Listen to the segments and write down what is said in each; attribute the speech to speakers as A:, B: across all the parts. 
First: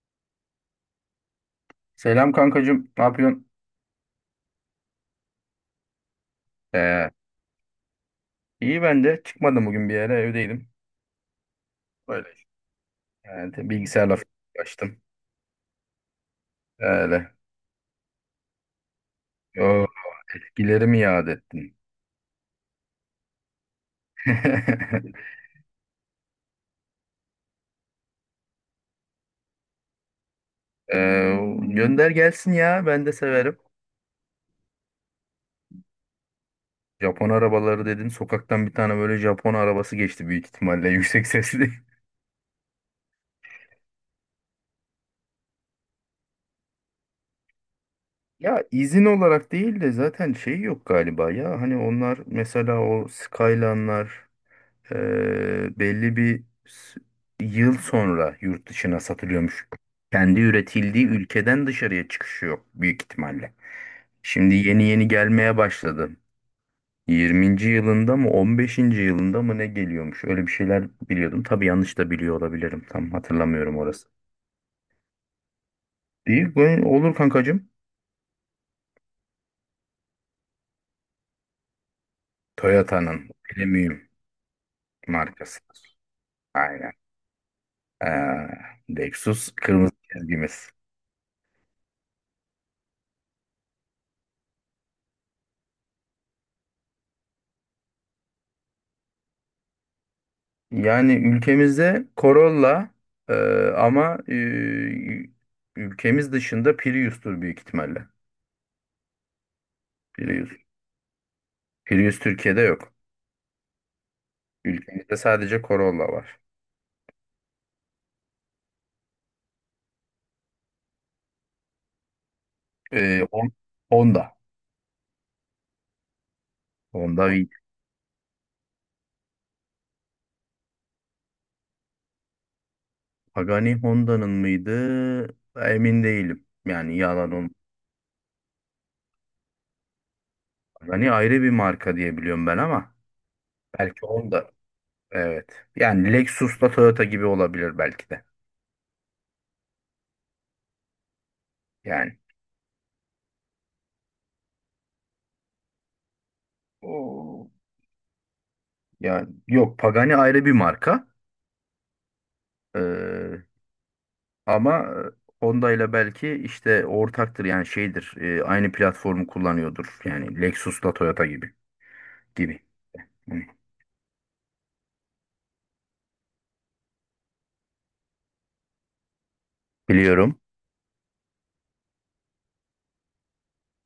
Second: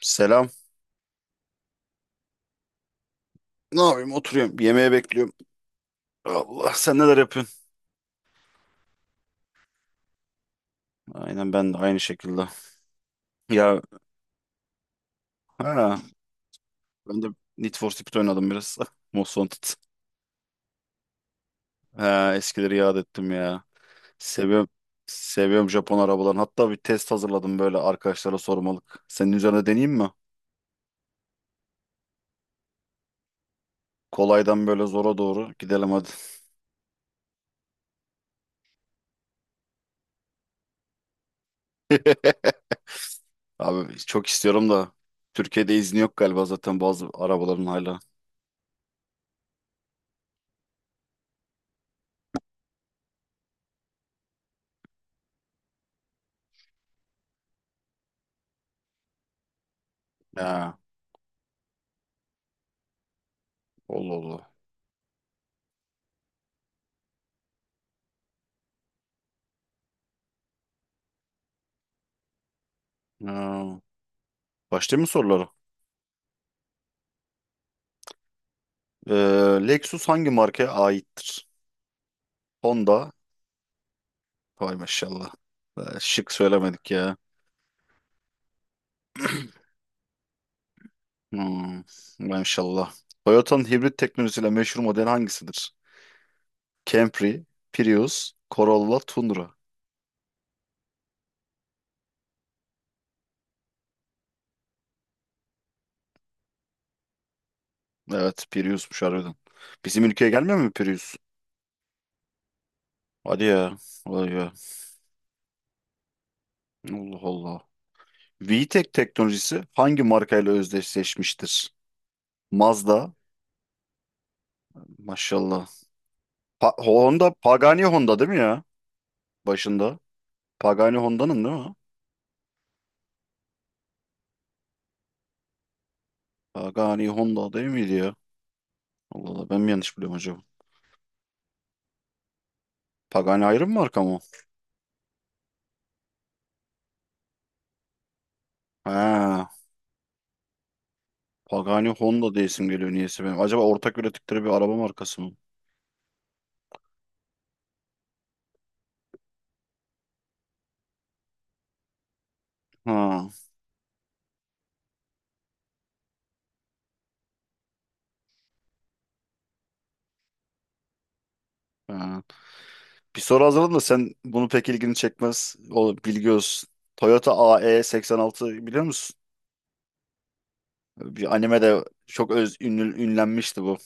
A: Selam.
B: Selam kankacığım. Ne yapıyorsun?
A: Ne yapayım? Oturuyorum. Yemeğe bekliyorum. Allah sen
B: Ee,
A: neler yapıyorsun?
B: iyi ben de. Çıkmadım bugün bir yere. Evdeydim.
A: Aynen ben de aynı
B: Öyle.
A: şekilde.
B: Yani
A: Ya
B: bilgisayarla falan uğraştım.
A: ha, ben de
B: Öyle.
A: Need for Speed oynadım biraz. Most Wanted.
B: O bilgileri mi yad ettin?
A: Ha, eskileri yad ettim ya. Seviyorum. Seviyorum Japon arabalarını. Hatta bir test hazırladım böyle arkadaşlara sormalık. Senin üzerine deneyeyim mi?
B: Gönder gelsin ya. Ben de severim.
A: Kolaydan böyle zora doğru gidelim hadi.
B: Japon arabaları dedin. Sokaktan bir tane böyle Japon arabası geçti büyük ihtimalle. Yüksek sesli.
A: Abi çok istiyorum da Türkiye'de izni yok galiba zaten bazı arabaların hala.
B: Ya izin olarak değil de zaten şey yok galiba ya. Hani onlar mesela o Skyline'lar belli bir yıl sonra yurt dışına satılıyormuş. Kendi
A: Ha,
B: üretildiği ülkeden dışarıya çıkışı yok büyük ihtimalle.
A: Allah Allah.
B: Şimdi yeni yeni gelmeye başladı. 20. yılında mı 15. yılında mı ne geliyormuş? Öyle bir şeyler biliyordum. Tabii yanlış da biliyor olabilirim. Tam hatırlamıyorum
A: Ha.
B: orası.
A: Başlayayım mı sorulara?
B: Değil bu, olur kankacığım.
A: Ee, Lexus hangi markaya aittir? Honda.
B: Toyota'nın premium
A: Vay maşallah.
B: markası.
A: Şık söylemedik
B: Aynen.
A: ya.
B: Ee, Lexus kırmızı çizgimiz.
A: Hmm, maşallah. Toyota'nın hibrit teknolojisiyle meşhur model hangisidir? Camry, Prius, Corolla, Tundra.
B: Yani ülkemizde Corolla, e, ama ülkemiz dışında Prius'tur büyük ihtimalle.
A: Evet, Prius'muş harbiden. Bizim ülkeye
B: Prius.
A: gelmiyor mu Prius?
B: Prius Türkiye'de yok.
A: Hadi ya. Vay be.
B: Ülkemizde sadece Corolla var.
A: Allah Allah. VTEC teknolojisi hangi markayla özdeşleşmiştir? Mazda.
B: E, Hon- Honda.
A: Maşallah.
B: Honda
A: Honda,
B: V.
A: Pagani Honda değil mi ya? Başında. Pagani Honda'nın değil mi?
B: Pagani Honda'nın mıydı? Emin değilim. Yani
A: Pagani
B: yalan
A: Honda
B: olmasın.
A: değil miydi ya? Allah Allah, ben mi yanlış biliyorum acaba?
B: Pagani ayrı bir marka diye biliyorum ben ama
A: Pagani ayrı mı
B: belki
A: marka mı?
B: Honda. Evet. Yani Lexus'la Toyota gibi olabilir belki de.
A: Ha, Pagani
B: Yani.
A: Honda diye isim geliyor niyeyse benim. Acaba ortak ürettikleri bir araba markası mı?
B: Oo. Yani yok, Pagani ayrı bir marka.
A: Ha,
B: Ee, Ama Honda ile belki işte ortaktır, yani şeydir, aynı platformu kullanıyordur. Yani Lexus'la Toyota gibi
A: ha.
B: gibi.
A: Bir
B: Hı.
A: soru hazırladım da sen bunu pek ilgini çekmez. O bilgi olsun. Toyota AE86 biliyor musun?
B: Biliyorum.
A: Bir animede çok öz ünlü, ünlenmişti bu.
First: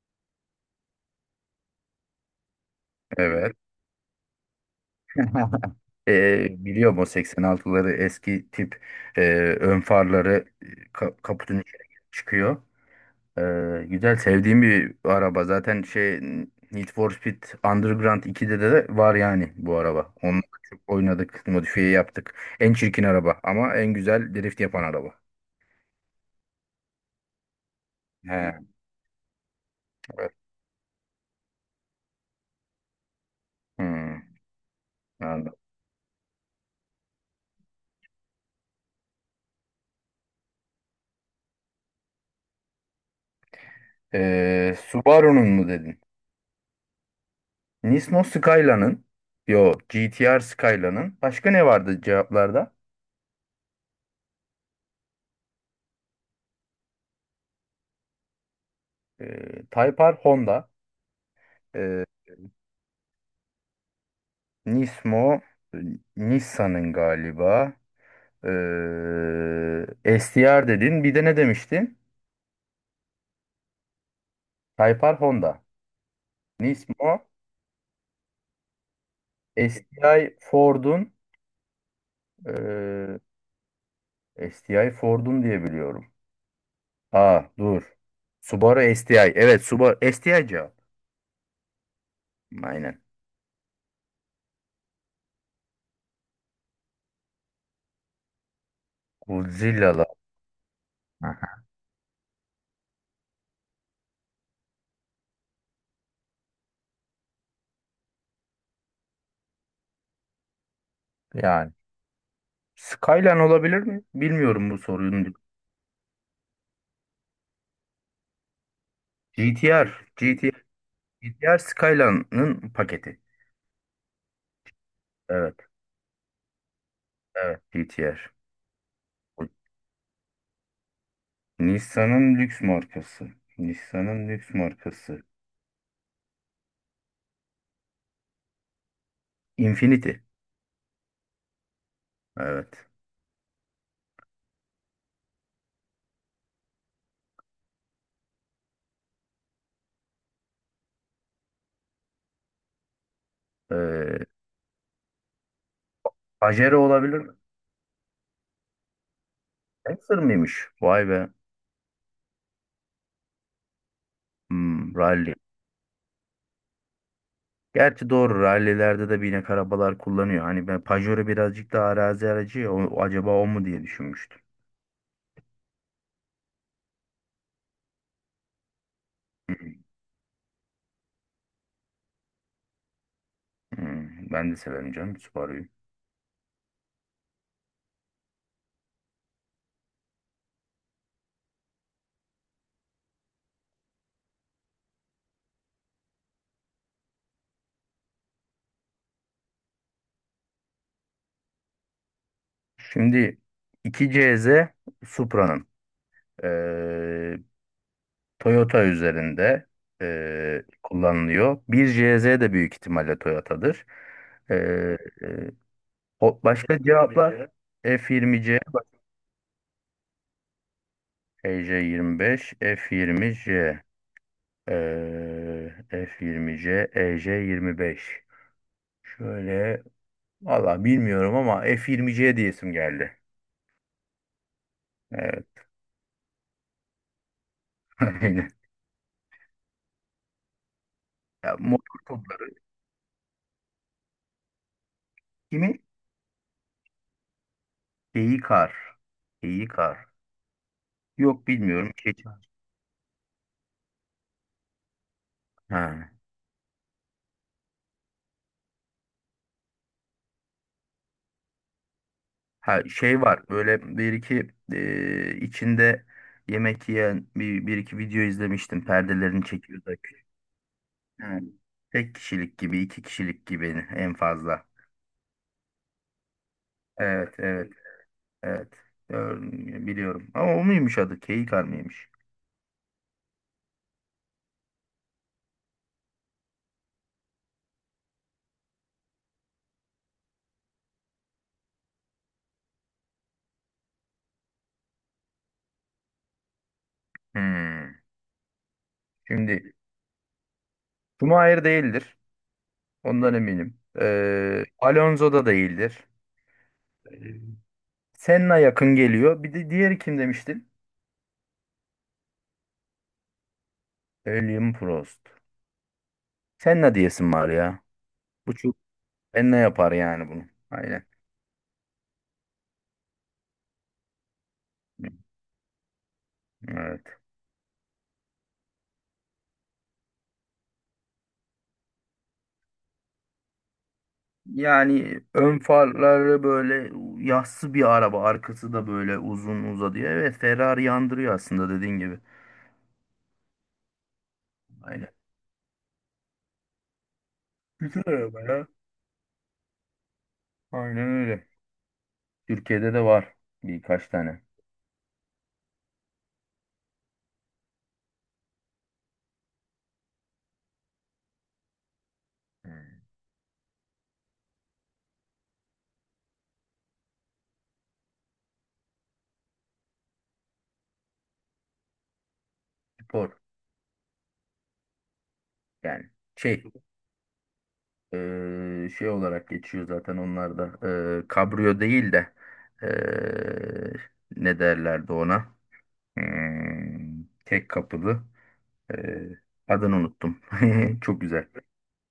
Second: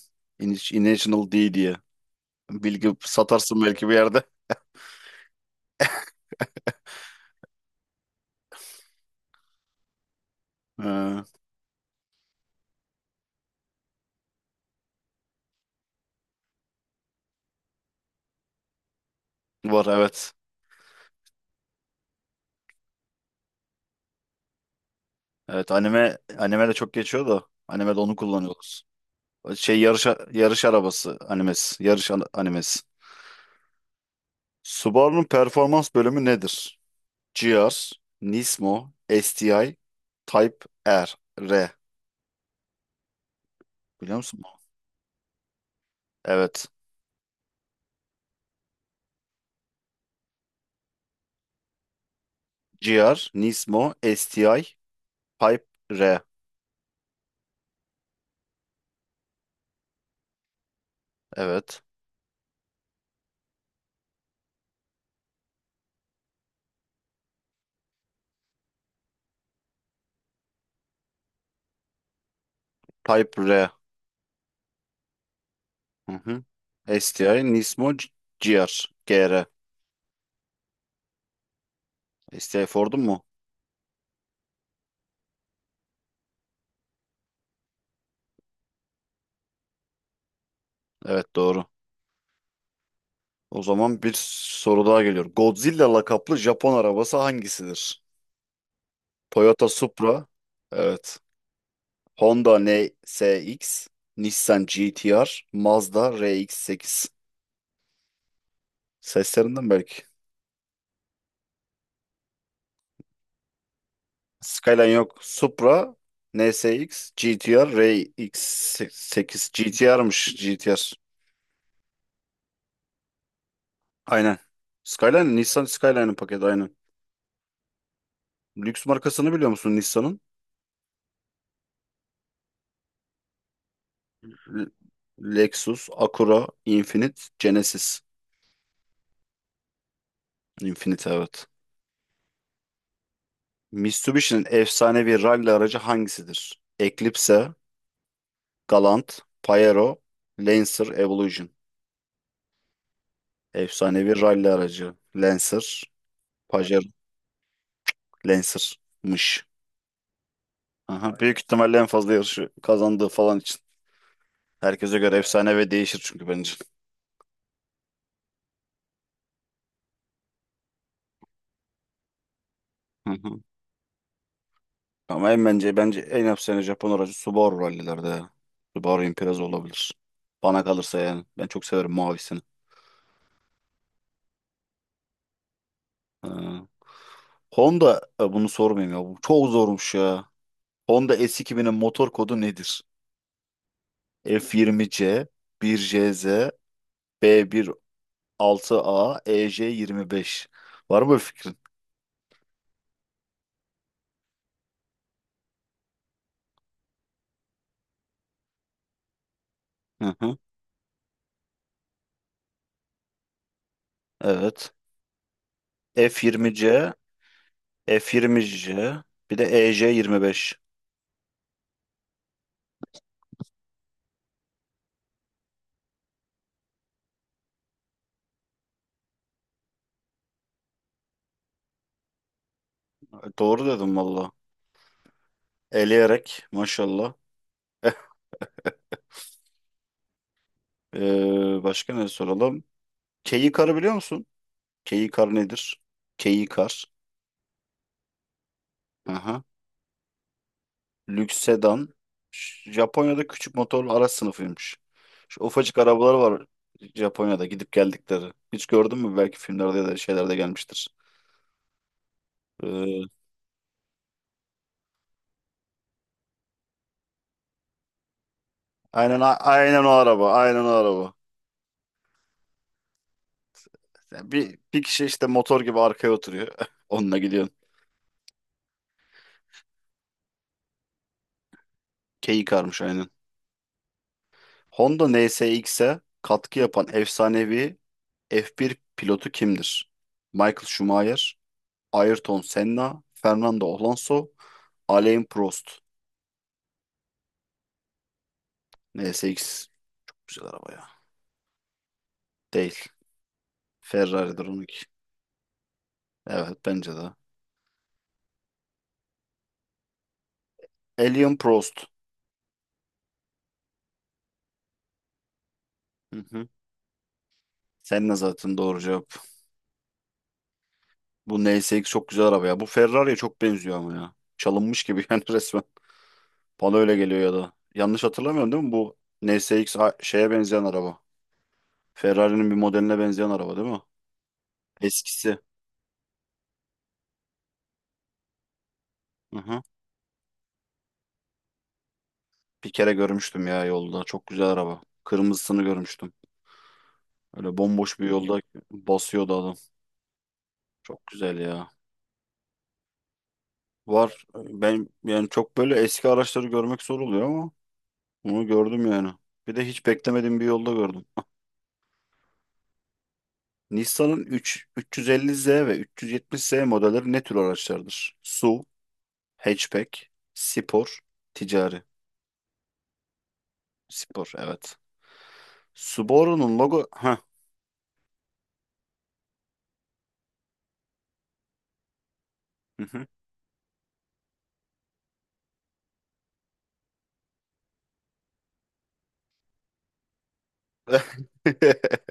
A: International D diye. Bilgi
B: Evet.
A: satarsın belki bir yerde.
B: Biliyorum, o 86'ları eski tip, e, ön farları,
A: Ha,
B: kaputun içine çıkıyor. E, Güzel, sevdiğim bir araba. Zaten şey, Need for Speed Underground 2'de de var yani bu
A: var,
B: araba.
A: evet.
B: Onunla çok oynadık, modifiye yaptık. En çirkin araba ama en güzel drift yapan araba.
A: Evet, anime de çok geçiyor da animede onu
B: He.
A: kullanıyoruz. Şey, yarış
B: Evet.
A: yarış arabası animesi. Yarış animesi.
B: Hmm,
A: Subaru'nun
B: Anladım.
A: performans bölümü nedir? GR, Nismo, STI, Type R. R. Biliyor musun bu?
B: Subaru'nun mu dedin?
A: Evet.
B: Nismo Skylia'nın, yo GTR Skylia'nın, başka ne vardı cevaplarda?
A: GR, Nismo, STI, Type R.
B: Type R Honda,
A: Evet.
B: ee, Nismo, e, Nissan'ın galiba, STR dedin, bir de ne demiştin?
A: Type R.
B: Type R Honda,
A: Hı hı.
B: Nismo,
A: STI, Nismo, GR. GR.
B: STI Ford'un,
A: STI Ford'un
B: ee,
A: mu?
B: STI Ford'un diye biliyorum. Aa, dur, Subaru STI, evet, Subaru STI cevap,
A: Evet, doğru.
B: aynen.
A: O zaman bir soru daha geliyor. Godzilla lakaplı Japon arabası hangisidir? Toyota
B: Godzilla'lar.
A: Supra. Evet.
B: Aha.
A: Honda NSX, Nissan GT-R, Mazda RX-8. Seslerinden belki.
B: Yani. Skyline olabilir mi? Bilmiyorum bu
A: Skyline yok.
B: sorunun.
A: Supra, NSX, GT-R, RX-8.
B: GTR.
A: GT-R'mış,
B: GTR.
A: GT-R.
B: GTR Skyline'ın paketi.
A: Aynen. Skyline,
B: Evet.
A: Nissan Skyline'ın paketi, aynen.
B: Evet. GTR.
A: Lüks markasını
B: Bu,
A: biliyor musun Nissan'ın?
B: Nissan'ın lüks markası. Nissan'ın lüks
A: L-
B: markası.
A: Lexus, Acura, Infiniti, Genesis.
B: Infinity.
A: Infiniti, evet.
B: Evet.
A: Mitsubishi'nin efsanevi rally aracı hangisidir? Eclipse, Galant, Pajero, Lancer Evolution. Efsanevi
B: Ee,
A: rally aracı. Lancer,
B: Pajero
A: Pajero,
B: olabilir mi?
A: Lancer'mış.
B: Lancer mıymış? Vay
A: Aha,
B: be.
A: büyük ihtimalle en fazla yarışı kazandığı falan için. Herkese göre
B: Rally.
A: efsane ve değişir çünkü, bence.
B: Gerçi doğru, rallilerde de binek arabalar kullanıyor. Hani ben Pajero birazcık daha arazi aracı ya.
A: Hı
B: Acaba
A: hı.
B: o mu diye düşünmüştüm.
A: Ama en, bence en efsane Japon aracı Subaru, rallilerde ya. Subaru Impreza olabilir. Bana kalırsa yani. Ben çok severim mavisini.
B: Ben de severim canım Subaru'yu.
A: Ee, Honda, bunu sormayayım ya. Bu çok zormuş ya. Honda S2000'in motor kodu nedir? F20C, 1JZ, B16A, EJ5. Var mı bu fikrin?
B: Şimdi 2CZ Supra'nın, eee, Toyota üzerinde,
A: Hı hı.
B: kullanılıyor. 1CZ de büyük ihtimalle Toyota'dır.
A: Evet.
B: Eee, eee,
A: f yirmi c
B: Başka cevaplar
A: f yirmi
B: F20C,
A: c bir de EJ5.
B: EJ25, F20C, F20C, EJ25. Şöyle, valla bilmiyorum ama F20C diyesim geldi.
A: Doğru dedim valla.
B: Evet.
A: Eleyerek maşallah.
B: Aynen. Ya, motor.
A: Başka ne soralım? Keyikar biliyor musun? Keyikar nedir?
B: Kimi?
A: Keyikar.
B: Geyikar.
A: Hı hı.
B: Geyikar.
A: Lüks
B: Yok, bilmiyorum.
A: sedan.
B: Keçi.
A: Japonya'da küçük motorlu araç sınıfıymış. Şu ufacık
B: Ha.
A: arabalar var Japonya'da gidip geldikleri. Hiç gördün mü? Belki filmlerde ya da şeylerde gelmiştir.
B: Ha,
A: Ee,
B: şey var böyle bir iki, içinde yemek yiyen bir iki video izlemiştim.
A: Aynen a-
B: Perdelerini
A: aynen
B: çekiyor
A: o
B: da.
A: araba. Aynen o araba.
B: Ha. Tek kişilik gibi, iki kişilik gibi en
A: Yani bir
B: fazla.
A: bir kişi işte motor gibi arkaya oturuyor. Onunla
B: Evet,
A: gidiyorsun.
B: evet, evet. Ör- Biliyorum. Ama o muymuş adı? Geyikar mıymış?
A: Keyik karmış aynen. Honda NSX'e katkı yapan efsanevi F1 pilotu kimdir? Michael Schumacher, Ayrton Senna, Fernando Alonso, Alain Prost.
B: Hmm.
A: NSX
B: Şimdi,
A: güzel araba ya.
B: Schumacher değildir.
A: Değil.
B: Ondan eminim.
A: Ferrari'dir onunki.
B: Alonso da değildir.
A: Evet, bence de.
B: Senna yakın geliyor. Bir de diğeri kim demiştin?
A: Alain Prost.
B: William Prost.
A: Hı hı.
B: Senna diyesin var ya.
A: Senna
B: Bu
A: zaten
B: çok
A: doğru cevap.
B: Senna yapar yani bunu. Aynen.
A: Bu NSX çok güzel araba ya. Bu Ferrari'ye çok benziyor ama ya. Çalınmış gibi yani, resmen. Bana öyle
B: Evet.
A: geliyor ya da. Yanlış hatırlamıyorum değil mi? Bu NSX şeye benzeyen araba. Ferrari'nin bir modeline benzeyen araba değil mi?
B: Yani
A: Eskisi.
B: ön farları böyle yassı bir araba. Arkası da böyle
A: Hı hı.
B: uzun uzadıya. Evet, Ferrari yandırıyor aslında, dediğin gibi.
A: Bir kere görmüştüm ya yolda. Çok güzel araba.
B: Aynen.
A: Kırmızısını görmüştüm. Öyle bomboş
B: Güzel
A: bir yolda
B: araba ya.
A: basıyordu adam. Çok
B: Aynen
A: güzel
B: öyle.
A: ya.
B: Türkiye'de de var birkaç
A: Var.
B: tane.
A: Ben yani çok böyle eski araçları görmek zor oluyor ama bunu gördüm yani. Bir de hiç beklemediğim bir yolda gördüm.
B: Hmm.
A: Nissan'ın 3, 350Z ve 370Z modelleri ne tür araçlardır? SUV, hatchback, spor, ticari.
B: Spor
A: Spor, evet.
B: yani. Şey
A: Heh.
B: Şey olarak geçiyor zaten onlar da. Kabrio değil de,
A: Hı hı.
B: eee, ne derlerdi ona? Tek kapılı. Eee, Adını unuttum. Çok güzel.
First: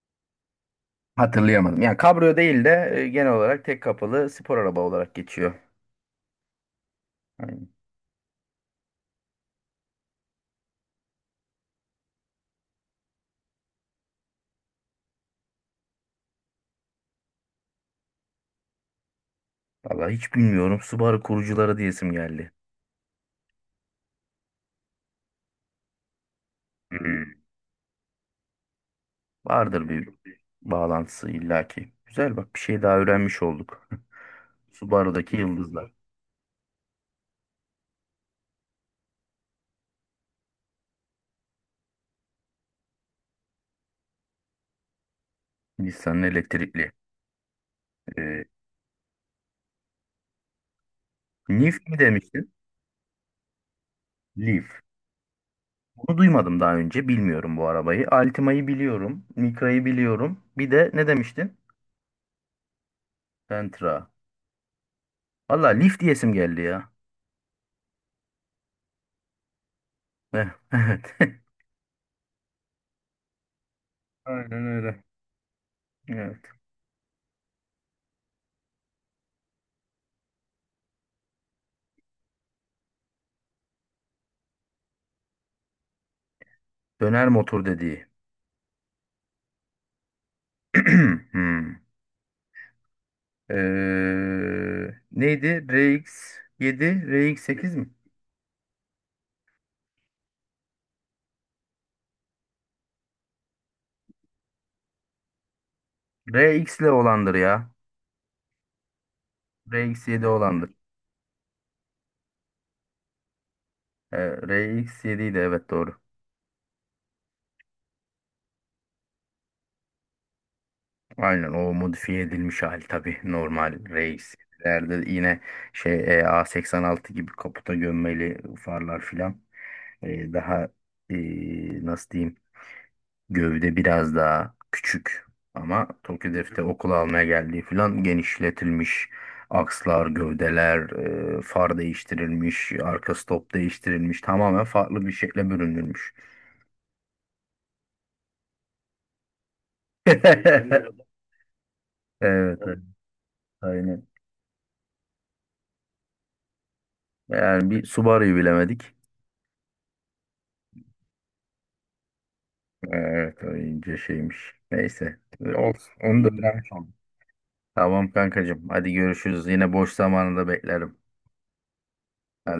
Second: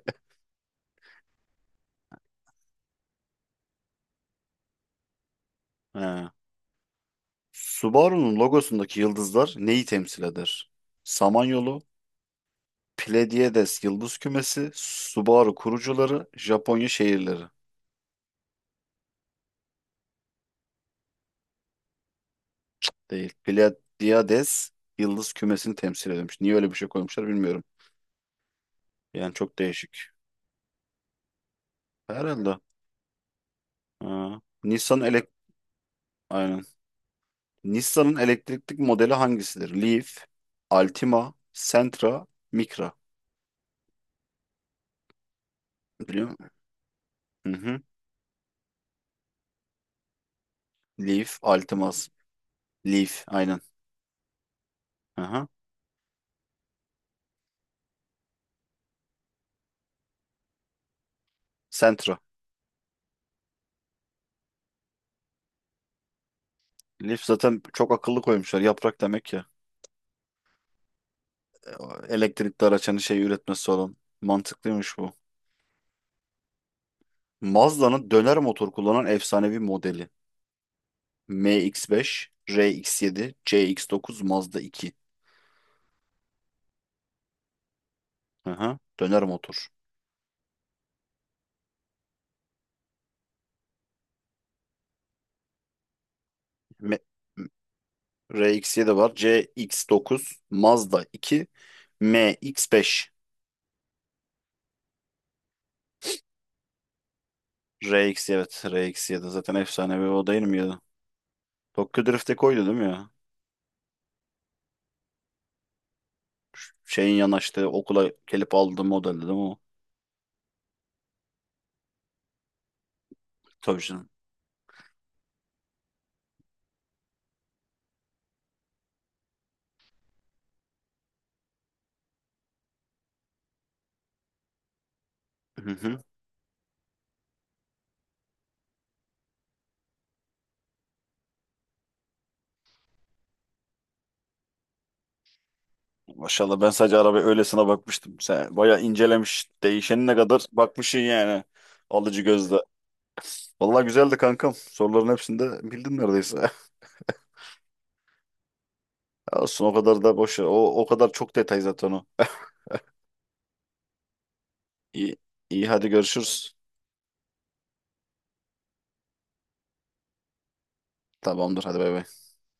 B: Hatırlayamadım. Yani kabrio değil de, genel olarak tek kapılı spor araba olarak geçiyor.
A: Ha.
B: Yani,
A: Subaru'nun logosundaki yıldızlar neyi temsil eder? Samanyolu, Pleiades yıldız kümesi, Subaru kurucuları, Japonya şehirleri.
B: vallahi hiç bilmiyorum. Subaru kurucuları diyesim geldi.
A: Değil. Pleiades yıldız kümesini temsil ediyormuş. Niye öyle bir şey koymuşlar
B: Hmm,
A: bilmiyorum. Yani çok
B: Vardır
A: değişik.
B: bir bağlantısı illaki. Güzel, bak,
A: Herhalde.
B: bir şey daha öğrenmiş olduk.
A: Ha. Nissan elek
B: Subaru'daki yıldızlar.
A: Aynen. Nissan'ın elektrikli modeli hangisidir? Leaf, Altima, Sentra, Micra.
B: Nissan'ın
A: Biliyor musun?
B: elektrikli.
A: Hı hı. Leaf,
B: Leaf
A: Altima,
B: mi demiştin?
A: Leaf aynen.
B: Leaf.
A: Aha.
B: Bunu duymadım daha önce. Bilmiyorum bu arabayı. Altima'yı biliyorum. Micra'yı biliyorum. Bir de ne demiştin?
A: Sentra.
B: Sentra. Valla Leaf diyesim geldi ya.
A: Leaf zaten, çok akıllı koymuşlar. Yaprak demek ya.
B: Eh, evet.
A: E, Elektrikli araç hani, şey üretmesi olan.
B: Aynen
A: Mantıklıymış
B: öyle.
A: bu.
B: Evet.
A: Mazda'nın döner motor kullanan efsanevi modeli. MX-5, RX-7, CX-9, Mazda 2.
B: Döner motor dediği.
A: Aha. Döner motor.
B: Hmm. Neydi?
A: M
B: RX7, RX8 mi?
A: RX-7 var. CX-9, Mazda 2, MX-5.
B: RX ile olandır ya.
A: RX, evet, RX-7 zaten efsanevi
B: RX7
A: o, değil mi
B: olandır.
A: ya? Tokyo Drift'e koydu değil mi ya?
B: Ee, RX7 idi, evet, doğru.
A: Şeyin yanaştığı okula gelip aldığı model değil mi o?
B: Aynen, o modifiye edilmiş hali, tabii
A: Tabii
B: normal
A: canım.
B: reislerde yine A86 gibi kaputa gömmeli farlar filan. Daha, nasıl diyeyim, gövde biraz daha küçük
A: Hı
B: ama
A: hı.
B: Tokyo Drift'te okula almaya geldiği filan, genişletilmiş akslar, gövdeler, far değiştirilmiş, arka stop değiştirilmiş, tamamen farklı bir şekle bürünülmüş.
A: Maşallah, ben sadece arabaya öylesine bakmıştım. Sen bayağı incelemiş. Değişenine kadar bakmışsın yani. Alıcı gözle.
B: Evet, evet,
A: Vallahi
B: aynen.
A: güzeldi kankam. Soruların hepsini de bildin neredeyse.
B: Yani bir Subaru'yu bilemedik.
A: Olsun, o kadar da boş ver. O kadar çok detay zaten o.
B: Evet, o ince şeymiş.
A: İyi,
B: Neyse,
A: iyi, hadi
B: olsun. Onu da öyle
A: görüşürüz.
B: öğrenmiş oldum. Tamam kankacığım. Hadi görüşürüz. Yine boş zamanında beklerim.
A: Tamamdır, hadi, bay bay.
B: Hadi